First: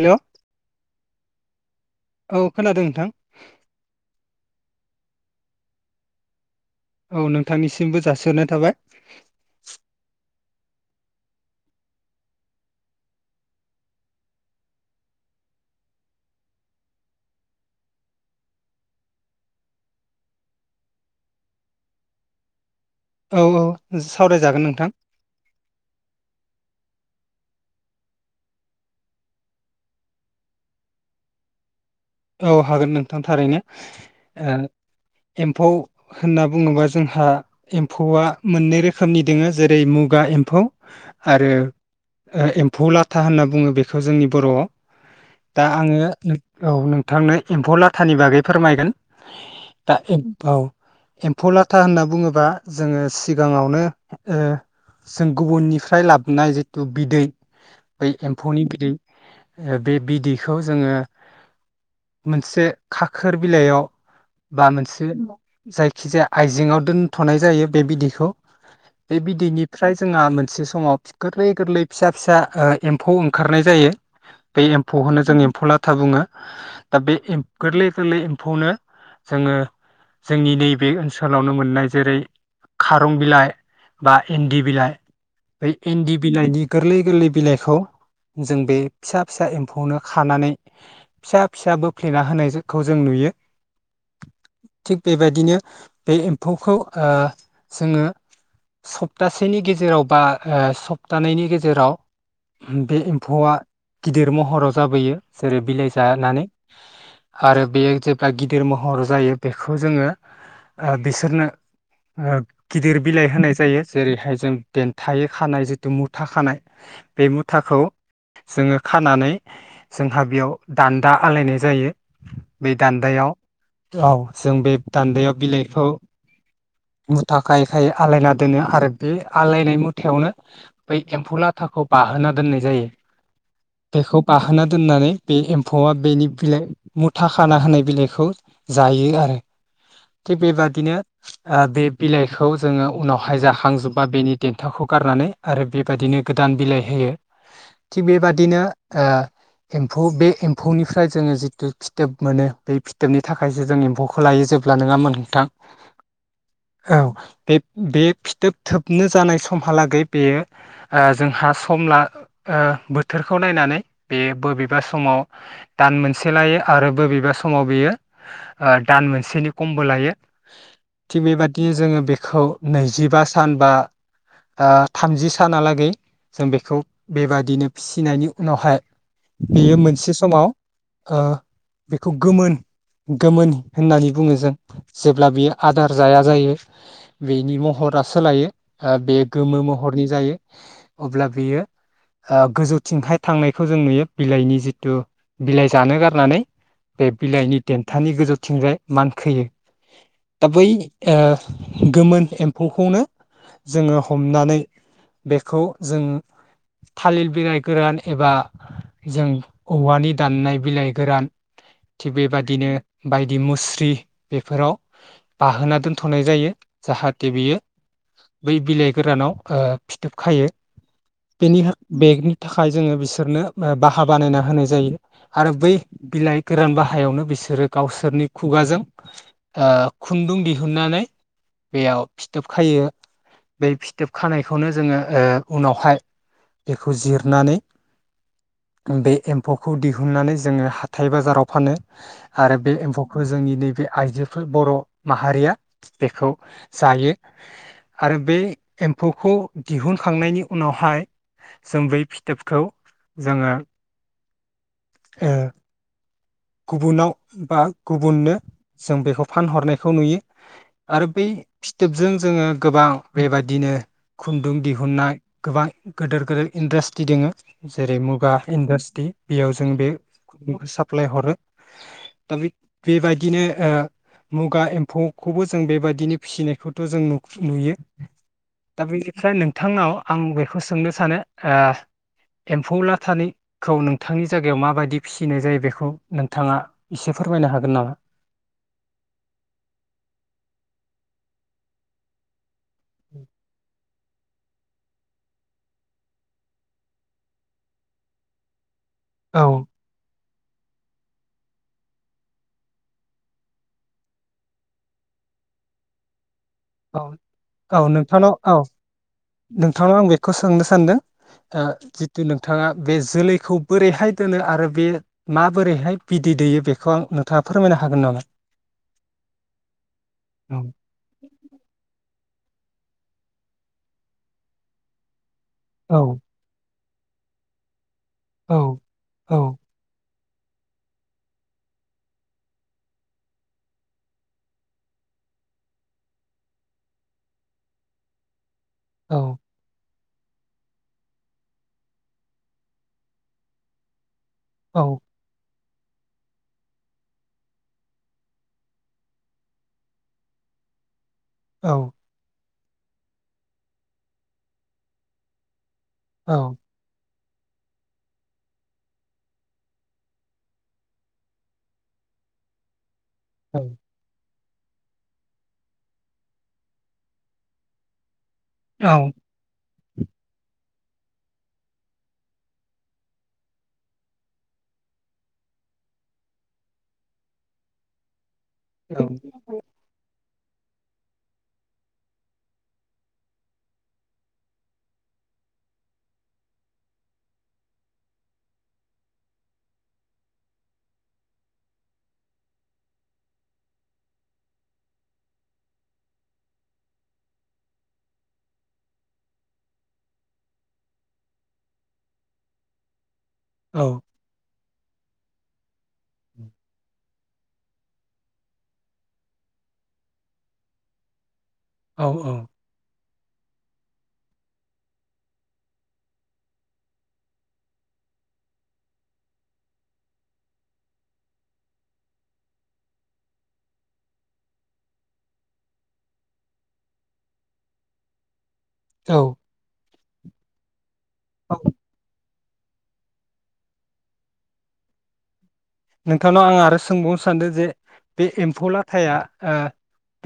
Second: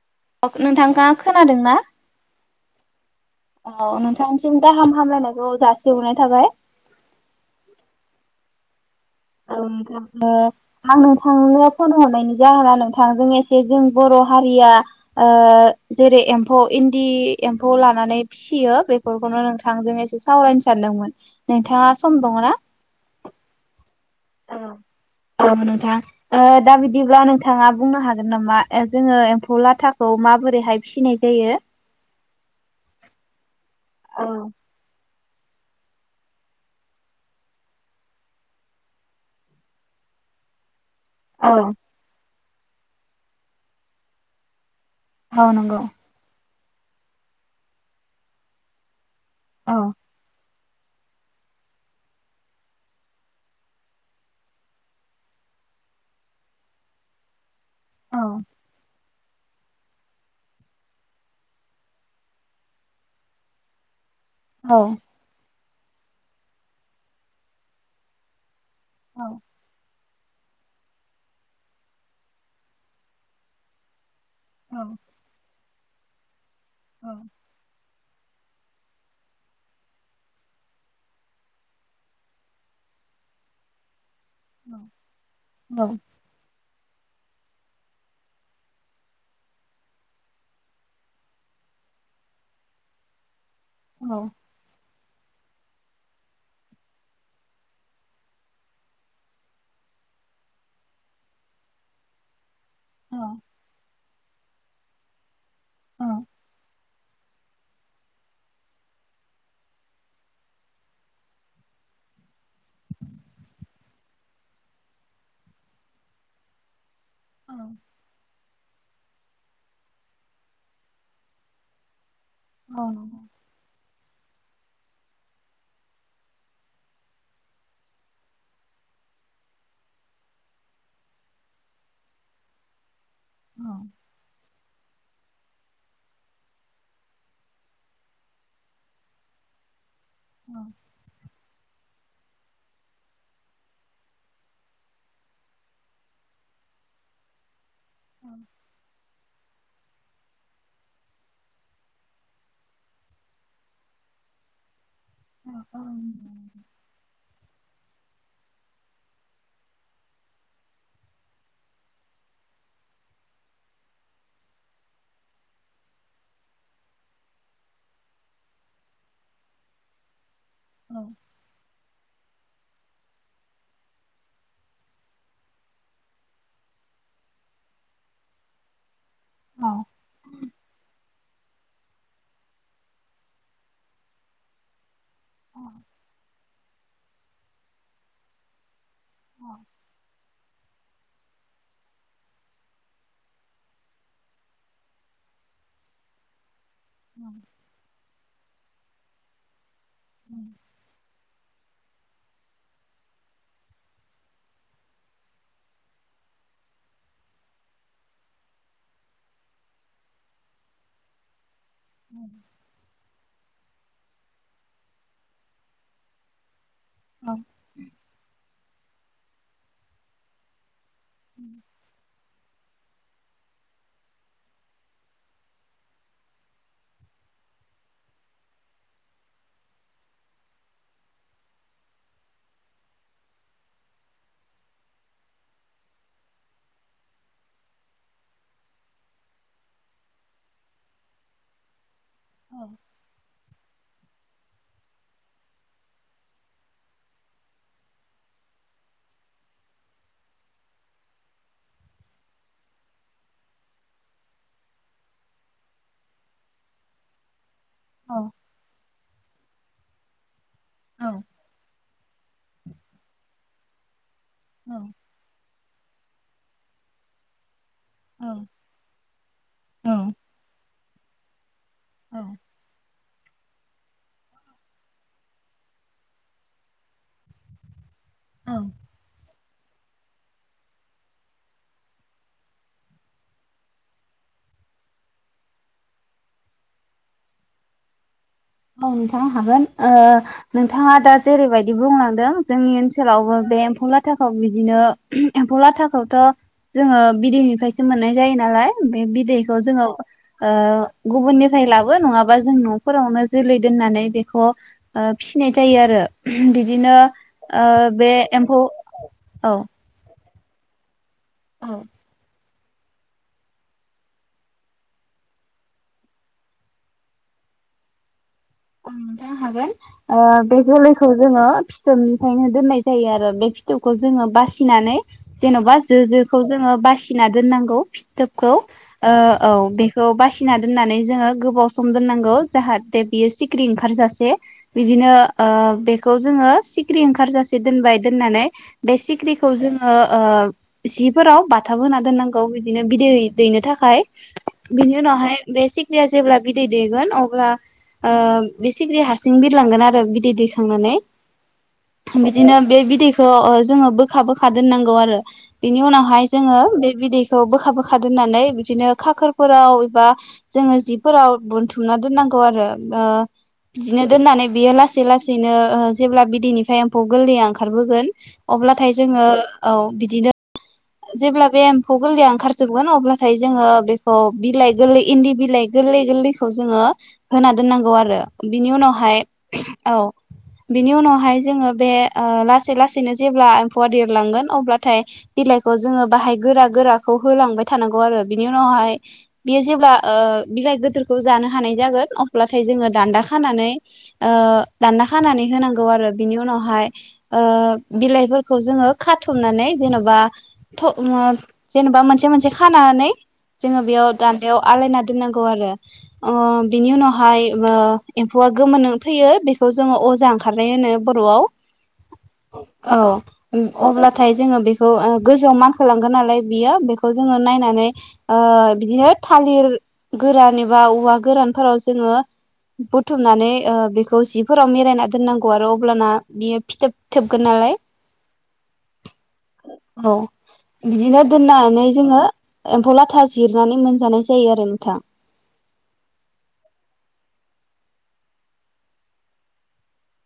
Hello नोंथाङा खोनादों ना औ खोनादों नोंथां औ नोंथांनिसिम गाहाम हामलायनायखौ जासिहरनाय थाबाय औ नोंथांनिसिमबो जासिहरनाय थाबाय औ आं नोंथांनो फन हरनायनि जाहोना नोंथांजों एसे जों ओ बर हारिया जेरै एम्फौ इन्दि एम्फौ लानानै फिसियो बेफोरखौनो नोंथांजों एसे सावरायनो सानदोंमोन नोंथाङा सम दंङ ना औ औ औ सावरायजागोन नोंथां औ नोंथां दा बिदिब्ला नों- थांङा बुंनो हागोन नामा जोङो एम्फौ लाथाखौ माबोरैहाय फिसिनाय जायो। औ हागोन नोंथां थारैनो औ ओ एम्फौ होनना बुंङोबा जोंहा एम्फौआ मोननै रोखोमनि दोंङो जेरै मुगा एम्फौ औ आरो एम्फौ लाथा होनना बुंङो बेखौ जोंनि बर'आव औ दा नंगौ आंङो औ नों थांनो एम्फौ लाथानि बागै फोरमायगोन औ दा एम औ एम्फौ लाथा होनना बुंङोबा जोंङो सिगांङावनो जों ओ गुबुननिफ्राय लाबोनाय जिथु बिदै बै औ एम्फौनि बिदै बे बिदैखौ जोंङो मोनसे खाखोर बिलाइयाव बा औ मोनसे जायखिजाया आइजेंआव दोनथनाय जायो बे बिदैखौ बे औ बिदैनिफ्राय जोंहा मोनसे समाव गोरलै गोरलै फिसा फिसा ओ एम्फौ ओंखारनाय जायो। बे औ एम्फौखौनो जों एम्फौ ला था बुङो। दा बे एम गोरलै गोरलै एम्फौनो जोङो जोंनि नैबे ओनसोलावनो मोननाय जेरै खारं बिलाइ बा इन्दि बिलाइ बै औ इन्दि बिलाइनि गोरलै गोरलै बिलाइखौ जों बे फिसा फिसा एम्फौआवनो खानानै फिसा फिसा बोफ्लेना होनायखौ जों नुयो। औ। थिग बेबायदिनो बे एम्फौखौ ओ जोङो सप्तासेनि गेजेराव बा ओ सप्तानैनि गेजेराव बे औ एम्फौआ गिदिर महराव जाबोयो जेरै बिलाइसि औ जानानै आरो बेयो जेब्ला गिदिर महर जायो बेखौ जोङो ओ बिसोरनो ओ गिदिर बिलाइ होनाय जायो जेरैहाय जों देन्थायै खानाय जिथु मुथा खानाय बे औ मुथाखौ जोङो खानानै जोंहा बेयाव दान्दा आलायनाय जायो। बे नंगौ दान्दायाव औ जों बे दान्दायाव बिलाइखौ मुथा खायै खायै आलायना दोनो आरो बे आलायनाय मुथायावनो बै एम्फौ लाथाखौ बाहोना दोननाय जायो। औ बेखौ बाहोनो दोननानै बे एम्फौआ बेनि बिलाइ मुथा खाना होनाय बिलाइखौ जायो आरो। थिग औ बेबादिनो बे बिलाइखौ जोङो उनावहाय जाखाजोब्बा बेनि देन्थाखौ गारनानै आरो बेबायदिनो गोदान बिलाइ होयो। थिग बेबादिनो ओ एम्फौ बे एम्फौनिफ्राय जोङो जिथु फिथोब मोनो बे फिथोबनि थाखायसो जों एम्फौखौ लायो जेब्ला नङा मोनो अ अ नोंथां। औ बे बे। फिथोब थोबनो जानाय समहालागै बेयो ओ जोंहा सम ला ओ बोथोरखौ नायनानै बेयो बबेबा समाव दान मोनसे लायो आरो बबेबा समाव बेयो ओ दान मोनसेनि खमबो लायो। औ थिग बेबायादियै जोङो बेखौ नैजिबा सान बा ओ थामजि सानालागै जों बेखौ बेबादिनो फिसिनायनि उनावहाय औ औ बेयो मोनसे समाव ओ बेखौ गोमोन गोमोन होननानै बुङो जों जेब्ला बेयो आदार जाया जायो बेनि महरा सोलायो। ओ बे गोमो महरनि जायो। अब्ला बियो ओ गोजौथिंहाय थांनायखौ जों नुयो बिलाइनि जिथु बिलाइ जानो गारनानै। बे बिलाइनि देन्थानि गोजौ थिंजाय मानखोयो। दा बै गोमोन एम्फौखौनो जोङो हमनानै बेखौ जों थालिर बिलाइ गोरान एबा जों औवानि दाननाय बिलाइ गोरान थिग बेबादिनो बाय दि मुस्रि बेफोराव बाहोना दोनथ'नाय जायो। जाहाथे बियो बै बिलाइ गोरानाव फिथोब खायो। बेनि थाखाय थाखाय जोंङो बिसोरनो बाहा बानायना होनाय जायो आरो बै बिलाइ गोरान बाहायावनो बिसोरो गावसोरनि खुगाजों खुन्दुं दिहुननानै बेयाव फिथोब खायो बे फिथोब खानायखौनो जोङो उनावहाय बेखौ जिरनानै बे एम्फौखौ दिहुननानै जोंङो हाथाय बाजाराव फानो। आरो बे एम्फौखौ जोंनि नैबे बे आइजोफोर बर' माहारिया बेखौ जायो आरो बे एम्फौखौ दिहुनखांनायनि उनावहाय जों बै फिथोबखौ जोंङो गुबुनाव बा गुबुननो जों बेखौ फानहरनाय खौ नुयो आरो बै फिथोबजों जोंङो गोबां बेबादिनो खुन्दुं दिहुननाय गोबां गिदोर गेदोर इन्डास्ट्रि दोंङो। जेरै मुगा इन्डास्ट्रि बेयाव जों बे सा प्लाय हरो। औ दा बि बेबायदिनो ओ मुगा एम्फौखौबो जों बेबायदिनो फिसिनायखौथ' जों नुयो औ औ दा बेनिफ्राय नोंथांनाव आं बेखौ सोंनो सानो एम्फौ ला थानायखौ नोंथांनि जायगायाव माबायदि फिसिनाय जायो। बेखौ नोंथाङा एसे फोरमायनो हागोन नामा? औ नोंथां हागोन नोंथाङा दा जेरैबायदि बुंलांदों जोंनि ओनसोलावबो बे एम्फौला थाखाखौ बिदिनो एम्फौ लाथाखौथ' जोंङो बिदैनिफ्रायसो मोननाय जायो नालाय बे औ बिदैखौ जोंङो गुबुननिफ्राय लाबो नङाबा जों न'फोरावनो जोलै दोननानै बेखौ ओ फिनाय जायो आरो। बिदिनो औ ओ बे एम्फौ औ नोंथांङा बेखौ सोंनो सान्दों ओ औ जितु नों नोंथाङा बे जोलैखौ बोरैहाय दोनो आरो बे माबोरैहाय बिदै दैयो बेखौ आं नोंथाङा फोरमायनो हागोन नामा? थानो हागोन बे औ जोलैखौ जोंङो फिथोबनि खायनो दोननाय जायो आरो बे फिथौखौ जोङो बासिनानै जेन'बा औ जो जोखौ जोंङो बासि खिना दोननांगौ थोबखौ औ ओ औ बेखौ [unintelligible] फिसिना दोननानै जोंङो गोबाव सम दोननांगौ जाहाथे बियो सिख्रि ओंखारजासे बिदिनो ओ बेखौ जोङो सिख्रि ओंखारजासे दोनबाय दोननानै बे औ सिख्रिखौ जों ओ ओ सिफोराव बाथाब होना दोननांगौ बिदिनो बिदै दैनो थाखाय औ बिनि उनावहाय बे सिक्रिया जेब्ला बिदै दैगोन अब्ला ओ बे सिग्रिया हारसिं बिरलांगोन आरो बिदै दैखांनानै औ बिदिनो बे बिदैखौ जोङो बोखा बोखा दोननांगौ आरो बिनि उनावहाय औ जोङो बे बिदै खौ बोखा बोखा दोननानै बिदिनो खाखोरफोराव एबा जोङो जिफोराव बोनथुमना दोननांगौ आरो ओ बिदिनो दोननानै बियो लासै लासैनो ओ जेब्ला बिदैनिफ्राय एम्फौ गोरलैया ओंखारबोगोन औ अब्लाथाय जोङो औ बिदिनो जेब्ला बे एम्फौ गोरलैया ओंखारजोबगोन अब्लाथाय जोङो बेखौ बिलाइ गोरलै इन्दि बिलाइ गोरलै गोरलैखौ जोङो होना दोननांगौ आरो बिनि उनावहाय औ बिनि उनावहाय जोङो बे ओ लासै लासैनो जेब्ला एम्फौआ देरलांगोन अब्लाथाय बिलाइखौ जोङो बाहाय गोरा गोराखौ होलांबाय थानांगौ आरो बिनि उनावहाय बियो जेब्ला ओ बिलाइ गोदोरखौ जानो हानाय जागोन अब ब्लाथाय जोङो दान्दा खानानै ओ दान्दा खानानै होनांगौ आरो बिनि उनावहाय ओ बिलाइफोरखौ जोङो खाथुमनानै जेन'बा जेनेबा मोनसे मोनसे खानानै जोङो बेयाव दान्दायाव आलायना दोननांगौ ख आरो अ बिनि उनाव हाय ओ एम्फौआ गोमोन फैयो बेखौ जोङो अजा ओंखारनाय होनो बर'आव औ औ [inaudible] औ अब्लाथाय जोङो बेखौ गोजौआव मानखोलांगोन नालाय बियो बेखौ जोङो नायनानै बिदिनो थालिर गोरान एबा औवा गोरानफोराव जोङो बुथुमनानै ओ बेखौ जिफोराव मिरायना दोननांगौ आरो अब्लाना बियो फिथोबथोबगोन नालाय औ [inaudible] औ बिदिनो दोननानै जोङो एम्फौ लाथा जिरनानै मोनजानाय जायो आरो नोंथां नोंथांनाव आं आरो सोंबावनो सानदों जे बे एम्फौलाथायआ ओ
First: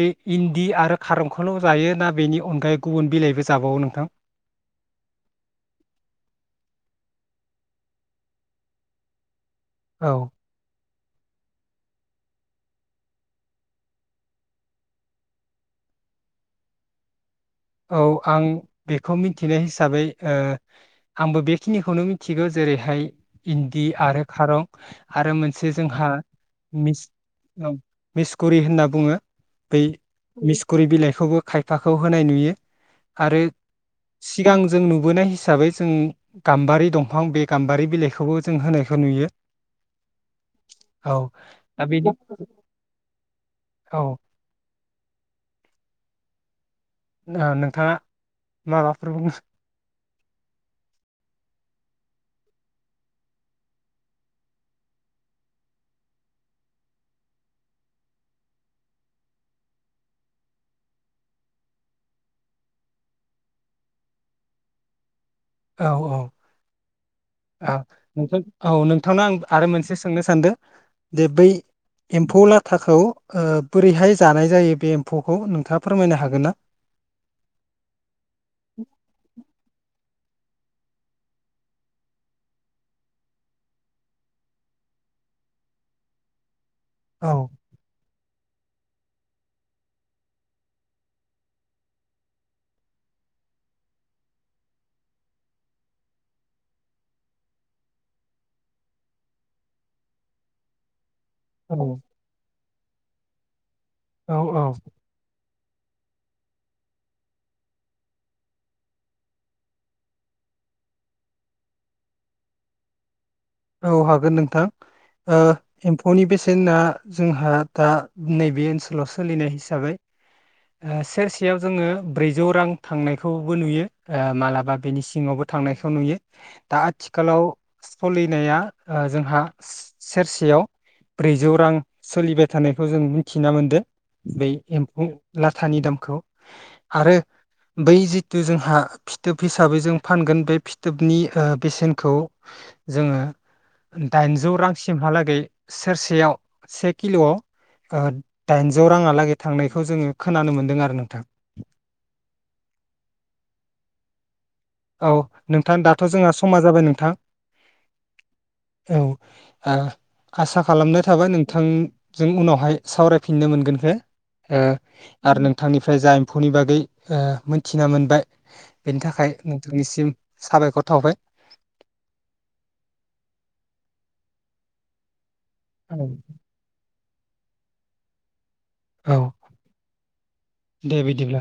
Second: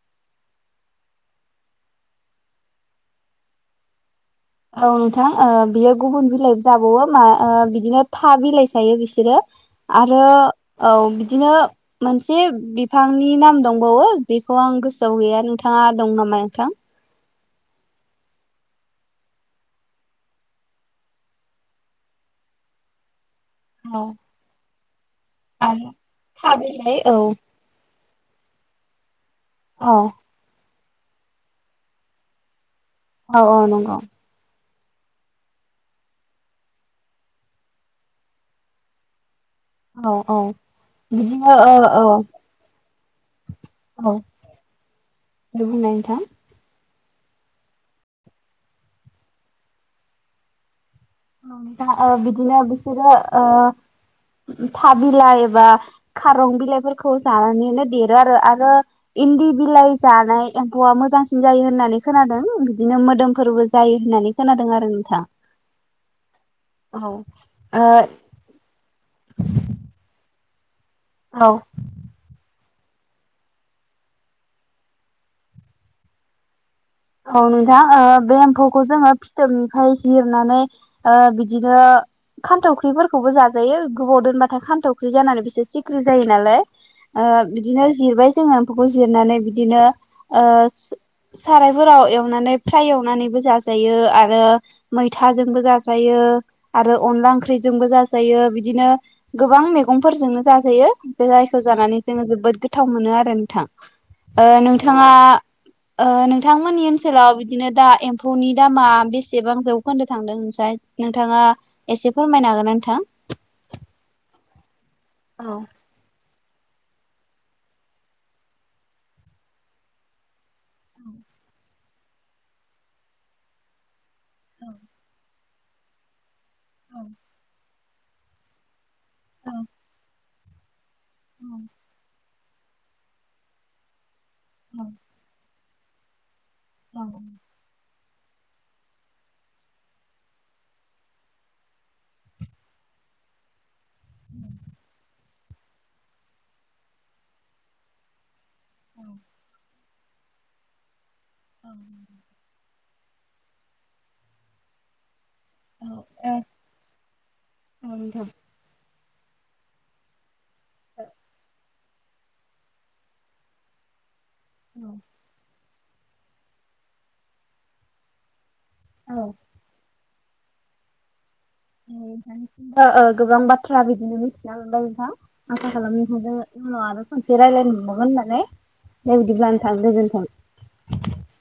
बे इन्दि आरो खारंखोल जायो ना बेनि अनगायै गुबुन बिलाइबो जाबावो नोंथां? औ नोंथां ओ बियो गुबुन बिलाइ जाबावो मा ओ बिदिनो था बिलाइ जायो बिसोरो। औ आरो औ बिदिनो मोनसे बिफांनि नाम दंबावो बेखौ आं गोसोआव गैया नोंथाङा दं नामा नोंथां? औ आं बेखौ मिथिनाय हिसाबै आंबो बेखिनिखौनो मिथिगौ जेरैहाय इन्दि औ आरो खारौ आरो मोनसे आरो जोंहा था मिस बिलाइ औ औ मिसकुरि होनना बुङो बै औ मिस गुरै बिलाइखौबो खायफाखौ होनाय नुयो, आरो औ औ नंगौ सिगां जों नुबोनाय हिसाबै जों गाम्बारि दंफां बे गाम्बारि बिलाइखौबो जों होनायखौ नुयो, औ-औ औ बिदिनो दा बेनि औ औ-औ-औ ओ दे बुंनाय, [inaudible] ओ नोंथांङा माबाफोर बुं नोंथांङा ओ बिदिनो बिसोरो ओ था बिलाइ एबा खारं बिलाइफोरखौ जानानैनो देरो आरो आरो इन्दि बिलाइ जानाय एम्फौआ मोजांसिन जायो होननानै खोनादों बिदिनो मोदोमफोरबो जायो होननानै खोनादों आरो नोंथां, औ औ-औ ओ नोंथां औ नों नोंथां नो आं आरो मोनसे सोंनो सानदो, दे बै औ एम्फौ लाथा थाखौ बोरैहाय जानाय जायो बे एम्फौखौ नोंथांङा फोरमायनो हागोन ना? औ नोंथां बे एम्फौखौ जोंङो फिथोबनिफ्राय जिरनानै, ओ बिदिनो खान्थावख्रिफोरखौबो जाजायो गोबाव दोनबाथाय खान्थावख्रि जानानै बिसोर सिख्रि जायो नालाय, ओ औ बिदिनो जिरबाय जोंङो, एम्फौखौ जिरनानै बिदिनो ओ साराय फोराव एवनानै फ्राय एवनानैबो जाजायो आरो मैथाजोंबो जाजायो आरो अनला ओंख्रिजोंबो जाजायो बिदिनो गोबां मैगंफोरजोंनो जाजायो, बे जायखौ औ जानानै जोंङो जोबोद गोथाव मोनो आरो [unintelligible] औ ओ औ नोंथांङा ओ नोंथांमोननि ओनसोलाव बिदिनो दा एम्फौनि दामा बेसेबां जौखोन्दो थांदों नोंथांङा एसे फोरमायनो हागोन नोंथां? औ हागोन नोंथां ओ औ एम्फौनि बेसे बेसेना जोंहा दा नैबे ओनसोलाव सोलिनाय हिसाबै सेरसेयाव जोंङो ब्रैजौ रां थांनायखौबो नुयो, मालाबा बेनि सिङावबो थांनायखौ नुयो, दा आथिखालाव स'लिनाया ओ जोंहा सेरसेआव सेरसेयाव ब्रैजौ रां सोलिबाय थानायखौ जों मिथिना मोनदो बे एम्फौ लाथानि दामखौ आरो बै जि थु जोंहा फिथोब हिसाबै जों फानगोन बे फिथोबनि ओ बेसेनखौ जोङो दाइनजौ रांसिमहालागै सेरसेयाव से किल'वाव ओ दाइनजौ राङालागै थांनाय खौ जोङो खोनानो मोन्दों आरो नोंथां ओं औ नोंथां दाथ' जोंहा समा जाबाय नोंथां औ आ आसा खालामनाय थाबाय नोंथां जों उनावहाय सावरायफिननो मोनगोनखो ओ आरो नों थांनिफ्राय जा एम्फौनि बागै ओ मोनथिना मोनबाय बेनि थाखाय सिम साबायखर थाबाय नोंथांनिफ्रायबो ओ गोबां बाथ्रा बिदिनो मिथिना मोनबाय नोंथां आसा औ खालामनाय थाबाय उनाव आरो खनसे रायलायनो मोनबावगोन होननानै दे औ बिदिब्ला नोंथां दे गोजोनथों। बिदिब्ला